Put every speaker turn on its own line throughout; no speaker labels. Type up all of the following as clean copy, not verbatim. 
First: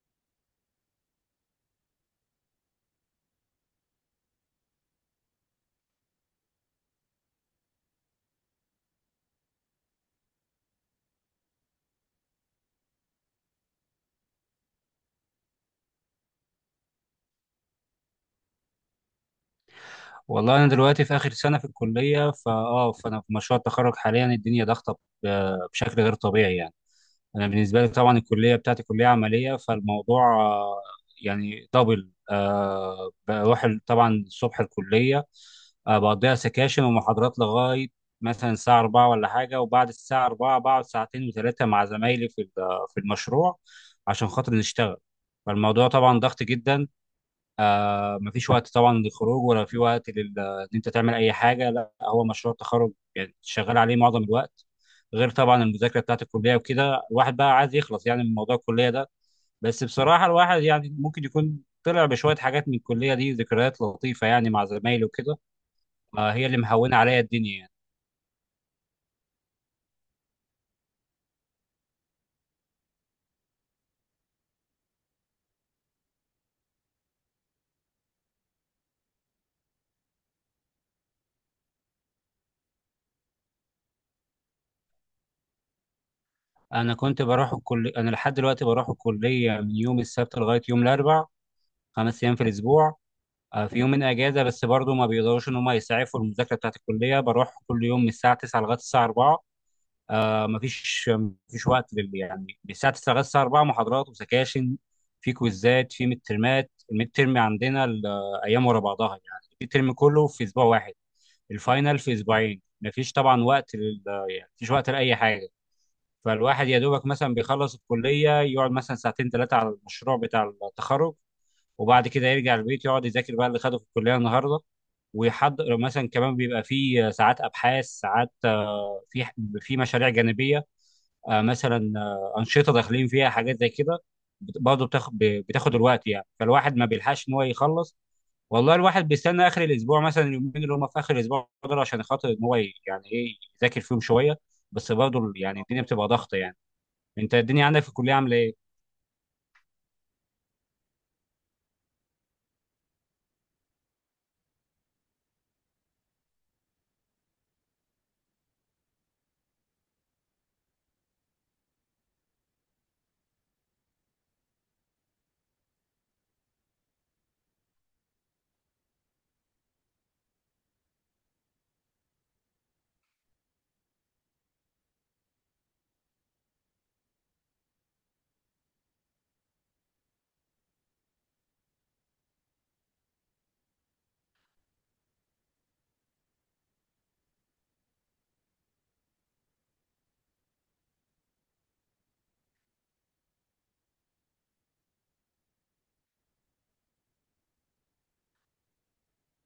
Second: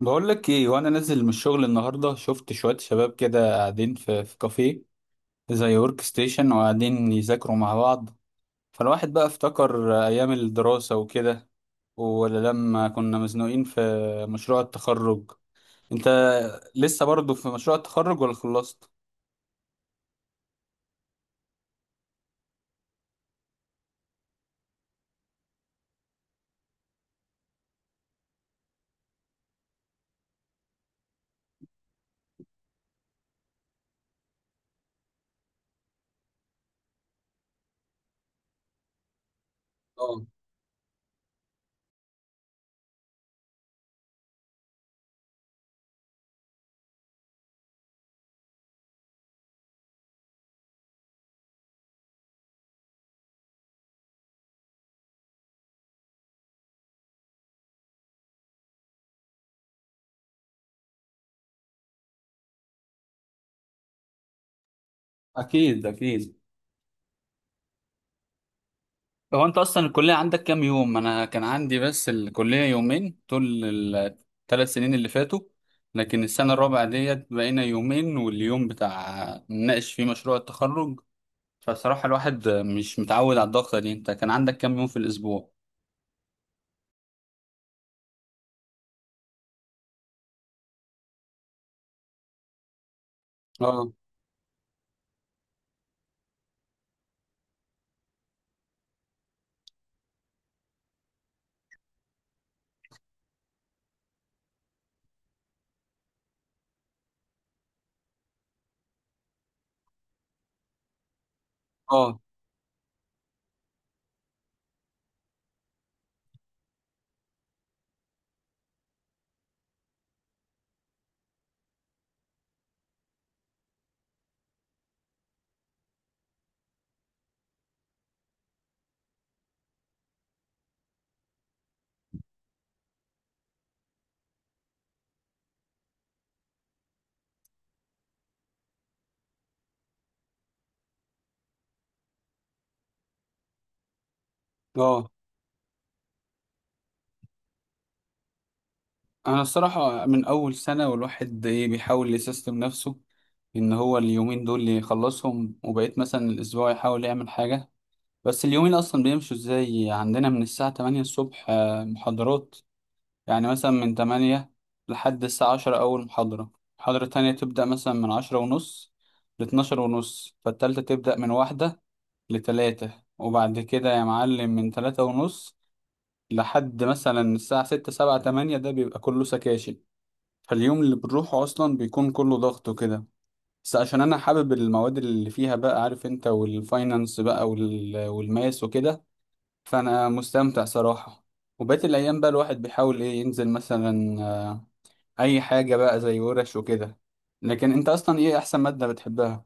بقول لك ايه وانا نازل من الشغل النهارده شفت شويه شباب كده قاعدين في كافيه زي ورك ستيشن وقاعدين يذاكروا مع بعض. فالواحد بقى افتكر ايام الدراسه وكده، ولا لما كنا مزنوقين في مشروع التخرج. انت لسه برضه في مشروع التخرج ولا خلصت؟
والله انا دلوقتي في اخر سنه في الكليه فانا في مشروع التخرج حاليا. الدنيا ضغطه بشكل غير طبيعي يعني. انا بالنسبه لي طبعا الكليه بتاعتي كليه عمليه، فالموضوع يعني دبل بروح طبعا الصبح الكليه بقضيها سكاشن ومحاضرات لغايه مثلا الساعه 4 ولا حاجه، وبعد
اه.
الساعه 4 بقعد ساعتين وثلاثه مع زمايلي في المشروع عشان خاطر نشتغل. فالموضوع طبعا ضغط جدا، مفيش وقت طبعا للخروج، ولا في وقت ان انت تعمل اي حاجه. لا، هو مشروع التخرج يعني شغال عليه معظم الوقت، غير طبعا المذاكره بتاعت الكليه وكده. الواحد بقى عايز يخلص يعني من موضوع الكليه ده. بس بصراحه الواحد يعني ممكن يكون طلع بشويه حاجات من الكليه دي، ذكريات لطيفه يعني مع زمايلي وكده.
اكيد اكيد.
هي اللي مهونه عليا الدنيا يعني.
هو انت اصلا الكليه عندك كام يوم؟ انا كان عندي بس الكليه يومين طول الثلاث سنين اللي فاتوا، لكن السنه الرابعه ديت بقينا يومين واليوم بتاع نناقش فيه مشروع التخرج. فصراحه الواحد مش متعود على الضغطه دي. انت كان عندك كام يوم في الاسبوع؟
انا كنت بروح الكليه، انا لحد دلوقتي بروح الكليه من يوم السبت لغايه يوم الاربع، 5 ايام في الاسبوع. في
اه
يومين اجازه بس برضه ما بيقدروش ان هم يسعفوا المذاكره بتاعت الكليه. بروح كل يوم من الساعه 9 لغايه الساعه 4، مفيش وقت لل يعني، من الساعه 9 لغايه الساعه 4 محاضرات وسكاشن. في كويزات، في ميد ترمات، الميد ترم عندنا الايام ورا بعضها يعني الميد ترم كله في اسبوع واحد، الفاينل في
اه
اسبوعين. مفيش طبعا وقت لل يعني، مفيش وقت لاي حاجه. فالواحد يا دوبك مثلا بيخلص الكليه يقعد مثلا ساعتين ثلاثه على المشروع بتاع التخرج، وبعد كده يرجع البيت يقعد يذاكر بقى اللي خده في الكليه النهارده، ويحضر مثلا كمان. بيبقى في ساعات ابحاث، ساعات في في مشاريع جانبيه. مثلا انشطه داخلين فيها حاجات زي كده. برضه بتاخد الوقت يعني، فالواحد ما بيلحقش ان هو يخلص. والله الواحد بيستنى اخر الاسبوع، مثلا اليومين اللي هم في اخر الاسبوع دول، عشان خاطر ان هو يعني ايه، يذاكر فيهم شويه. بس
اه.
برضه يعني الدنيا بتبقى ضغط يعني. انت الدنيا عندك في الكليه عامله ايه؟
انا الصراحه من اول سنه والواحد ايه بيحاول يسيستم نفسه ان هو اليومين دول يخلصهم وبقيت مثلا الاسبوع يحاول يعمل حاجه. بس اليومين اصلا بيمشوا ازاي؟ عندنا من الساعة 8 الصبح محاضرات. يعني مثلا من 8 لحد الساعة 10 اول محاضرة. محاضرة تانية تبدأ مثلا من 10 ونص ل 12 ونص، فالتالتة تبدأ من واحدة لتلاتة. وبعد كده يا معلم من تلاتة ونص لحد مثلا الساعة ستة سبعة تمانية، ده بيبقى كله سكاشن. فاليوم اللي بنروحه أصلا بيكون كله ضغط وكده، بس عشان أنا حابب المواد اللي فيها، بقى عارف أنت، والفاينانس بقى والماس وكده، فانا مستمتع صراحة. وبقيت الايام بقى الواحد بيحاول ايه ينزل مثلا اي حاجة بقى زي ورش وكده. لكن انت اصلا ايه احسن مادة بتحبها؟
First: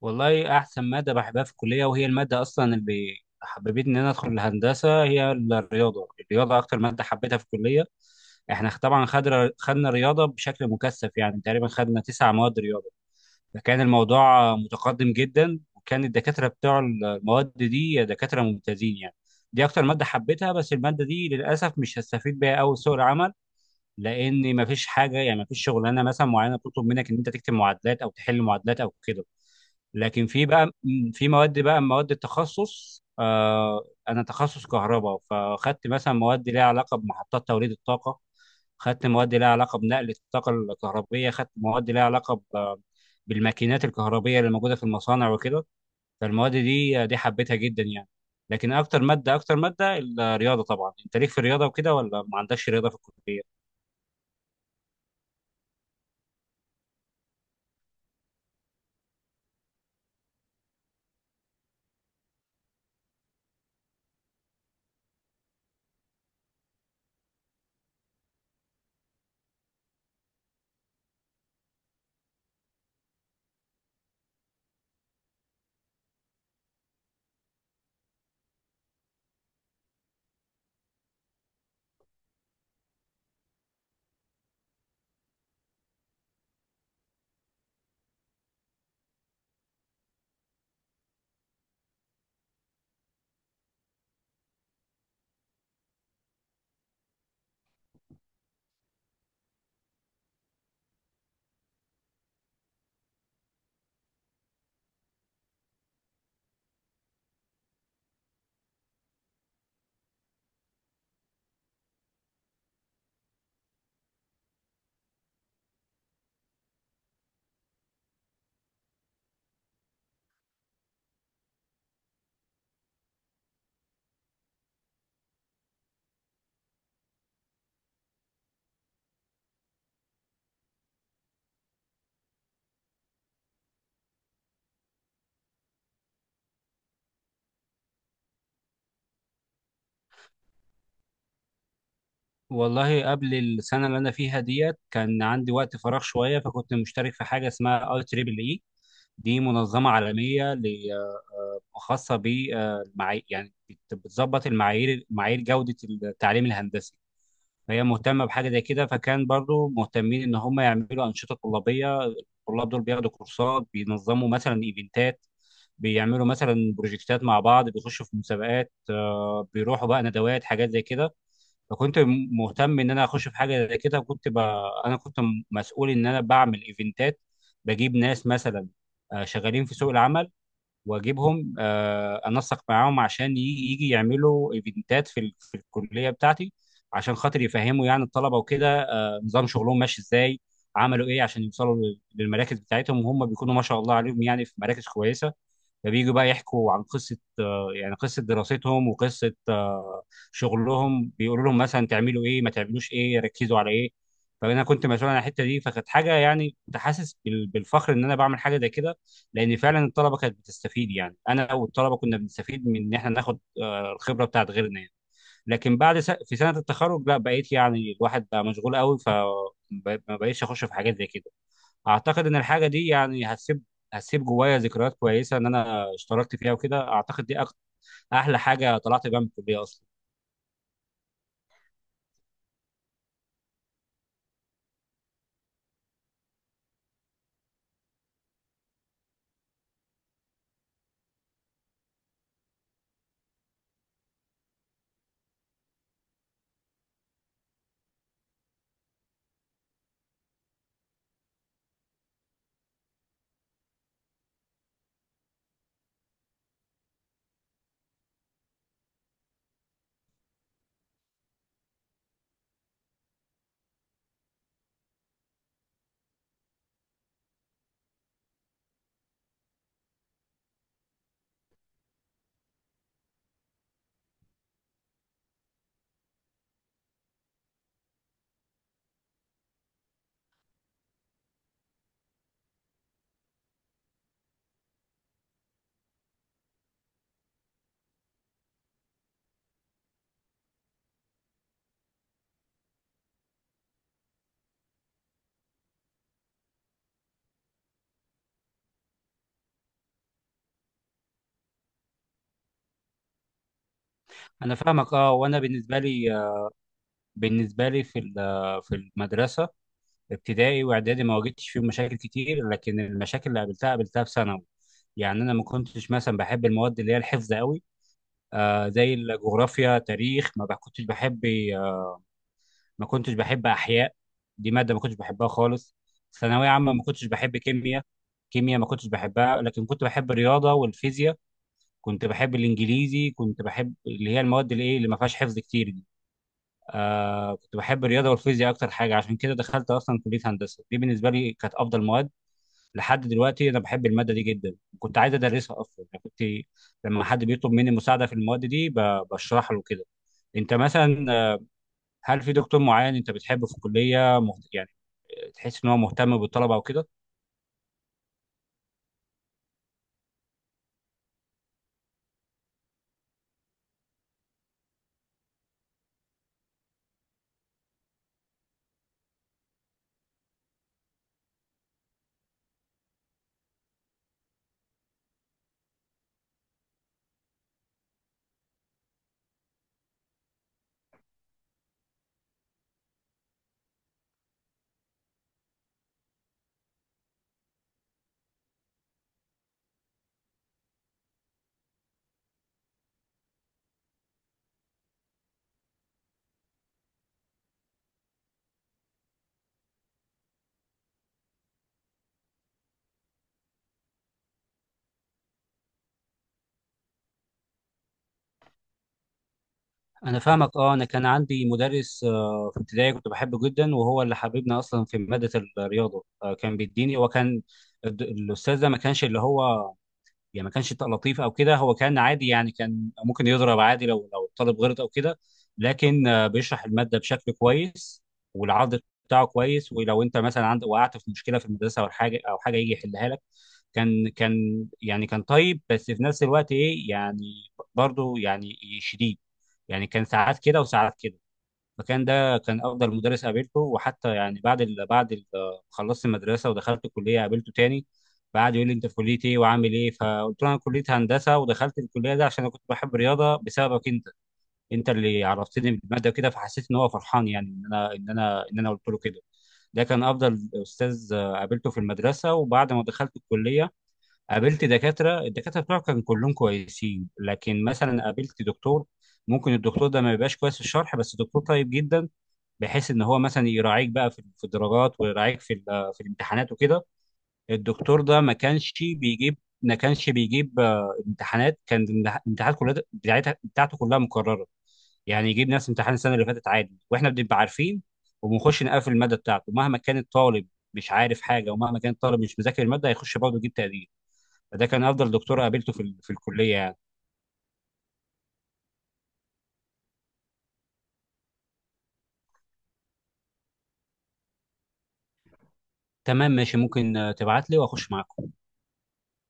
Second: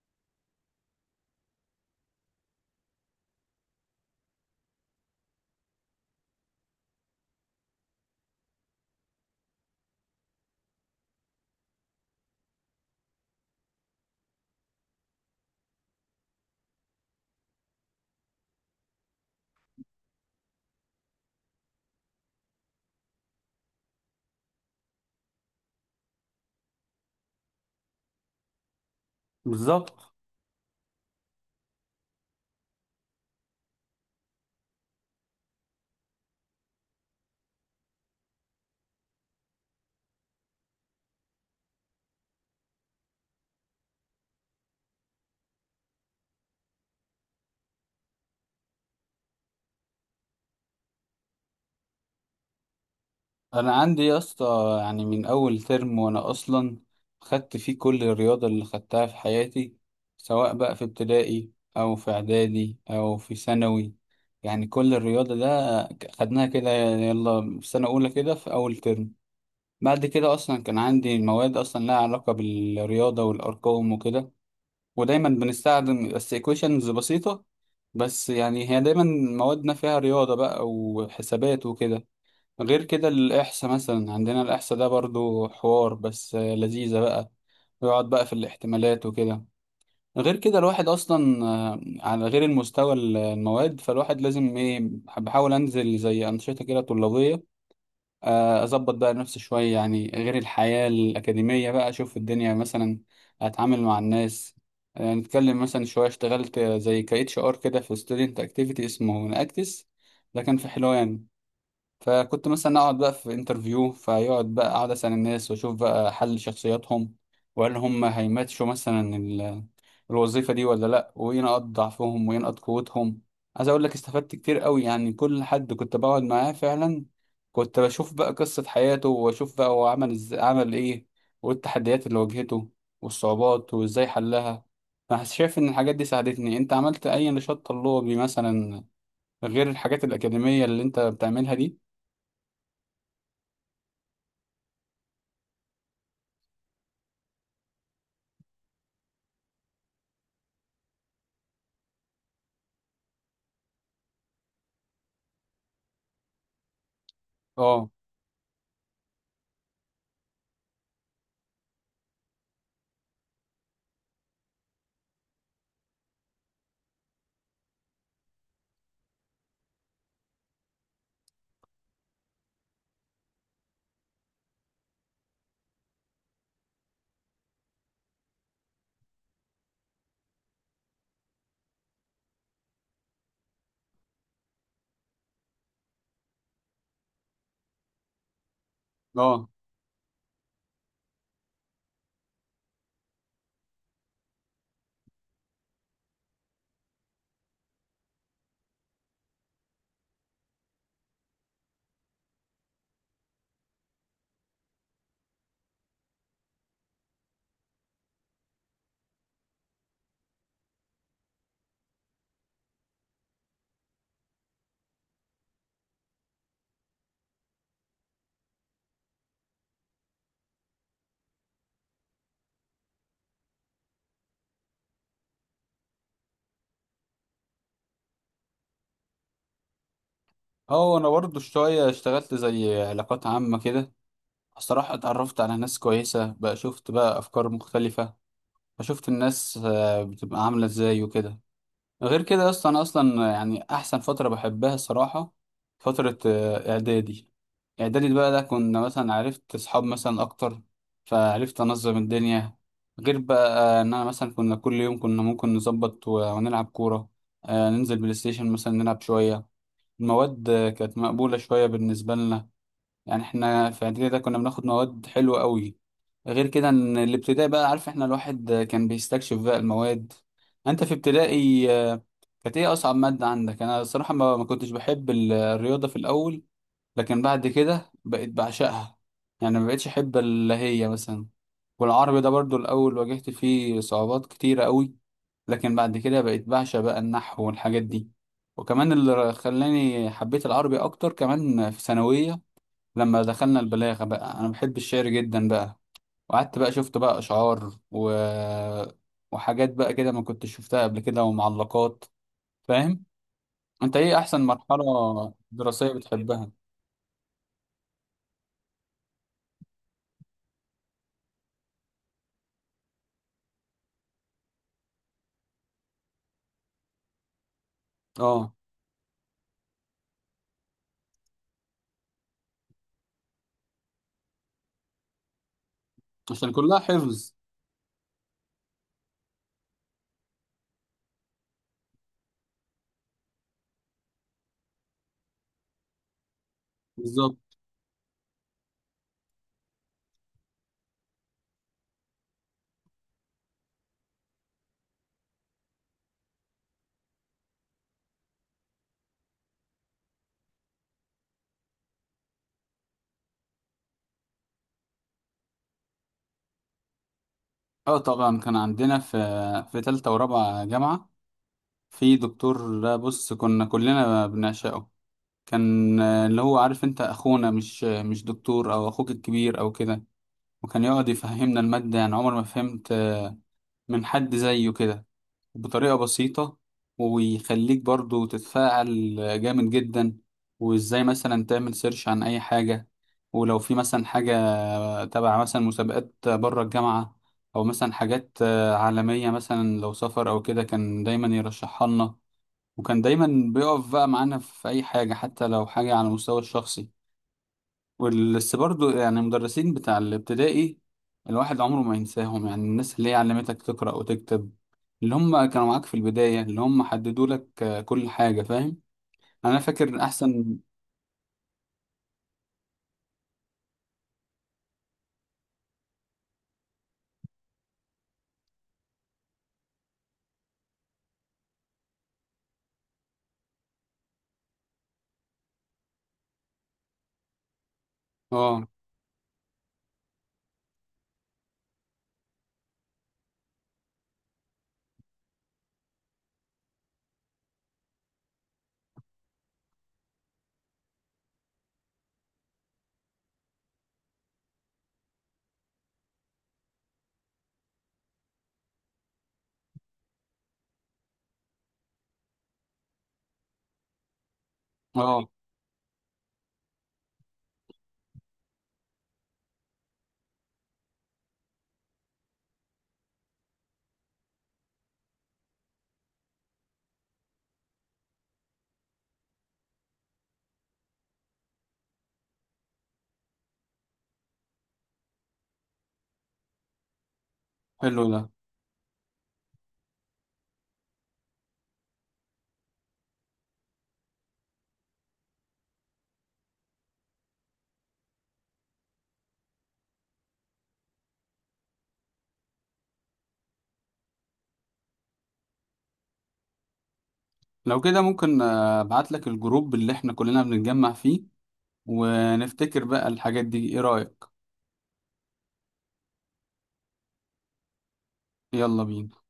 والله احسن ماده بحبها في الكليه، وهي الماده اصلا اللي حببتني ان انا ادخل الهندسه، هي الرياضه. الرياضه اكتر ماده حبيتها في الكليه. احنا طبعا خدنا رياضه بشكل مكثف، يعني تقريبا خدنا 9 مواد رياضه. فكان الموضوع متقدم جدا، وكان الدكاتره بتوع المواد دي دكاتره ممتازين يعني. دي اكتر ماده حبيتها، بس الماده دي للاسف مش هستفيد بيها قوي في سوق العمل، لان مفيش حاجه يعني، مفيش شغلانه مثلا معينه بتطلب منك ان انت تكتب معادلات او تحل معادلات او كده.
بالظبط.
لكن في بقى في مواد بقى، مواد التخصص. انا تخصص كهرباء، فخدت مثلا مواد ليها علاقه بمحطات توليد الطاقه، خدت مواد ليها علاقه بنقل الطاقه الكهربيه، خدت مواد ليها علاقه بالماكينات الكهربيه اللي موجوده في المصانع وكده. فالمواد دي حبيتها جدا يعني. لكن اكتر ماده، اكتر ماده الرياضه طبعا. انت ليك في الرياضه وكده ولا ما عندكش رياضه في الكليه؟
انا عندي يا اسطى يعني من اول ترم وانا اصلا خدت فيه كل الرياضة اللي خدتها في حياتي، سواء بقى في ابتدائي او في اعدادي او في ثانوي. يعني كل الرياضة ده خدناها كده يلا في سنة اولى كده في اول ترم. بعد كده اصلا كان عندي مواد اصلا لها علاقه بالرياضه والارقام وكده، ودايما بنستخدم بس equations بسيطه. بس يعني هي دايما موادنا فيها رياضه بقى وحسابات وكده. غير كده الاحصاء مثلا، عندنا الاحصاء ده برضو حوار، بس لذيذه بقى، ويقعد بقى في الاحتمالات وكده. غير كده الواحد اصلا على غير المستوى المواد، فالواحد لازم ايه بحاول انزل زي انشطه كده طلابيه، اظبط بقى نفسي شويه يعني غير الحياه الاكاديميه بقى، اشوف الدنيا مثلا، اتعامل مع الناس، نتكلم مثلا شويه. اشتغلت زي ك اتش ار كده في ستودنت اكتيفيتي اسمه ناكتس، ده كان في حلوان. فكنت مثلا اقعد بقى في انترفيو فيقعد بقى اقعد اسال الناس واشوف بقى حل شخصياتهم، وهل هم هيماتشوا مثلا الوظيفة دي ولا لأ، وينقط ضعفهم وينقط قوتهم. عايز أقول لك استفدت كتير قوي. يعني كل حد كنت بقعد معاه فعلا كنت بشوف بقى قصة حياته وأشوف بقى هو عمل إيه، والتحديات اللي واجهته والصعوبات وإزاي حلها. أنا شايف إن الحاجات دي ساعدتني. أنت عملت أي نشاط طلابي مثلا، غير الحاجات الأكاديمية اللي أنت بتعملها دي؟
والله قبل السنه اللي انا فيها ديت كان عندي وقت فراغ شويه، فكنت مشترك في حاجه اسمها اي تريبل اي. دي منظمة عالمية خاصة بالمعايير، يعني بتظبط المعايير، معايير جودة التعليم الهندسي. فهي
أه
مهتمة بحاجة زي كده، فكان برضو مهتمين إن هم يعملوا أنشطة طلابية. الطلاب دول بياخدوا كورسات، بينظموا مثلا إيفنتات، بيعملوا مثلا بروجكتات مع بعض، بيخشوا في مسابقات، بيروحوا بقى ندوات، حاجات زي كده. فكنت مهتم ان انا اخش في حاجه زي كده، انا كنت مسؤول ان انا بعمل ايفنتات، بجيب ناس مثلا شغالين في سوق العمل، واجيبهم انسق معاهم عشان يجي يعملوا ايفنتات في الكليه بتاعتي، عشان خاطر يفهموا يعني الطلبه وكده نظام
أه
شغلهم ماشي ازاي، عملوا ايه عشان يوصلوا للمراكز بتاعتهم. وهم بيكونوا ما شاء الله عليهم يعني في مراكز كويسه. فبييجوا بقى يحكوا عن قصة يعني قصة دراستهم، وقصة شغلهم، بيقولوا لهم مثلا تعملوا ايه، ما تعملوش ايه، ركزوا على ايه. فانا كنت مسؤول عن الحتة دي، فكانت حاجة يعني، كنت حاسس بالفخر ان انا بعمل حاجة زي كده، لان فعلا الطلبة كانت بتستفيد. يعني انا والطلبة كنا بنستفيد من ان احنا ناخد الخبرة بتاعت غيرنا يعني. لكن بعد في سنة التخرج لا، بقيت يعني الواحد بقى مشغول قوي، ف ما بقيتش اخش في حاجات زي كده. اعتقد ان الحاجه دي يعني هتسيب جوايا ذكريات كويسه ان انا اشتركت فيها وكده. اعتقد دي احلى حاجه طلعت بيها من الكليه اصلا.
أه. أنا برضه شوية اشتغلت زي علاقات عامة كده. الصراحة اتعرفت على ناس كويسة بقى، شفت بقى أفكار مختلفة، فشفت الناس بتبقى عاملة ازاي وكده. غير كده يا اسطى انا اصلا يعني احسن فترة بحبها الصراحة فترة اعدادي. اعدادي بقى ده كنا مثلا عرفت اصحاب مثلا اكتر، فعرفت انظم الدنيا، غير بقى ان انا مثلا كنا كل يوم كنا ممكن نظبط ونلعب كورة، ننزل بلاي ستيشن مثلا نلعب شوية. المواد كانت مقبولة شوية بالنسبة لنا. يعني احنا في اعدادي ده كنا بناخد مواد حلوة قوي. غير كده ان الابتدائي بقى عارف احنا الواحد كان بيستكشف بقى المواد. انت في ابتدائي كانت ايه اصعب مادة عندك؟ انا الصراحة ما كنتش بحب الرياضة في الاول، لكن بعد كده بقيت بعشقها. يعني ما بقيتش احب اللي هي مثلا. والعربي ده برضو الاول واجهت فيه صعوبات كتيرة قوي، لكن بعد كده بقيت بعشق بقى النحو والحاجات دي. وكمان اللي خلاني حبيت العربي اكتر كمان في ثانوية لما دخلنا البلاغة بقى. انا بحب الشعر جدا بقى، وقعدت بقى شفت بقى اشعار وحاجات بقى كده ما كنتش شفتها قبل كده ومعلقات. فاهم؟ انت ايه احسن
انا
مرحله
فاهمك اه، وانا بالنسبه
دراسيه
لي،
بتحبها؟
في في المدرسه، ابتدائي واعدادي ما واجهتش فيهم مشاكل كتير، لكن المشاكل اللي قابلتها قابلتها في ثانوي. يعني انا ما كنتش مثلا بحب المواد اللي هي الحفظ قوي.
اه.
زي الجغرافيا، تاريخ، ما كنتش بحب، ما كنتش بحب احياء، دي ماده ما كنتش بحبها خالص. ثانويه
عشان
عامه
كلها
ما كنتش
حفظ.
بحب كيمياء، كيمياء ما كنتش بحبها، لكن كنت بحب الرياضه والفيزياء، كنت بحب الانجليزي، كنت بحب اللي هي المواد اللي ايه اللي ما فيهاش حفظ كتير دي.
بالظبط.
كنت بحب الرياضه والفيزياء اكتر حاجه، عشان كده دخلت اصلا كليه هندسه، دي بالنسبه لي كانت افضل مواد. لحد دلوقتي انا بحب الماده دي جدا، كنت عايز ادرسها اصلا يعني، كنت لما حد بيطلب مني مساعده في المواد دي بشرح له كده. انت مثلا، هل في دكتور معين انت بتحبه في الكليه يعني تحس ان هو مهتم بالطلبه وكده؟
اه طبعا كان عندنا في تالتة ورابعة جامعة في دكتور. ده بص كنا كلنا بنعشقه. كان اللي هو عارف انت اخونا، مش مش دكتور، او اخوك الكبير او كده. وكان يقعد يفهمنا المادة، يعني عمر ما فهمت من حد زيه كده، بطريقة بسيطة، ويخليك برضو تتفاعل. جامد جدا. وازاي مثلا تعمل سيرش عن اي حاجة، ولو في مثلا حاجة تبع مثلا مسابقات بره الجامعة، او مثلا حاجات عالمية، مثلا لو سفر او كده، كان دايما يرشحها لنا. وكان دايما بيقف بقى معانا في اي حاجة، حتى لو حاجة على المستوى الشخصي. بس برضو يعني المدرسين بتاع الابتدائي الواحد عمره ما ينساهم. يعني الناس اللي هي علمتك تقرأ وتكتب، اللي هم كانوا معاك في البداية، اللي هم حددوا لك كل حاجة. فاهم؟ أنا فاكر
انا فاهمك
أحسن.
اه. انا كان عندي مدرس في ابتدائي كنت بحبه جدا، وهو اللي حببنا اصلا في ماده الرياضه. كان بيديني، وكان الاستاذ ده ما كانش اللي هو يعني، ما كانش لطيف او كده، هو كان عادي يعني، كان ممكن يضرب عادي لو الطالب غلط او كده. لكن بيشرح الماده بشكل كويس،
اه
والعرض بتاعه كويس. ولو انت مثلا عندك، وقعت في مشكله في المدرسه او حاجه او حاجه يجي يحلها لك. كان يعني كان طيب بس في نفس الوقت ايه يعني، برضه يعني شديد، يعني كان ساعات كده وساعات كده. المكان ده كان افضل مدرس قابلته. وحتى يعني بعد خلصت المدرسه ودخلت الكليه قابلته تاني، فقعد يقول لي انت في كليه ايه وعامل ايه، فقلت له انا كليه هندسه ودخلت الكليه دي عشان انا كنت بحب الرياضه بسببك انت، انت اللي
اه.
عرفتني بالماده كده. فحسيت ان هو فرحان يعني ان انا قلت له كده. ده كان افضل استاذ قابلته في المدرسه. وبعد ما دخلت الكليه قابلت دكاتره، الدكاتره بتوعي كانوا كلهم كويسين. لكن مثلا قابلت دكتور، ممكن الدكتور ده ما يبقاش كويس في الشرح بس دكتور طيب جدا، بحيث ان هو مثلا يراعيك بقى في الدرجات، ويراعيك في الامتحانات وكده. الدكتور
حلو ده.
ده ما كانش بيجيب امتحانات. كان الامتحانات كلها بتاعتها بتاعته كلها مكرره، يعني يجيب نفس امتحان السنه اللي فاتت عادي، واحنا بنبقى عارفين وبنخش نقفل الماده بتاعته. مهما كان الطالب مش عارف حاجه، ومهما كان الطالب مش مذاكر الماده، هيخش برضه يجيب تقدير. فده كان افضل دكتور قابلته في الكليه يعني.
لو كده ممكن أبعت لك الجروب اللي احنا كلنا بنتجمع فيه، ونفتكر بقى الحاجات دي. ايه رأيك؟
تمام، ماشي، ممكن تبعت لي واخش معاك.
يلا بينا.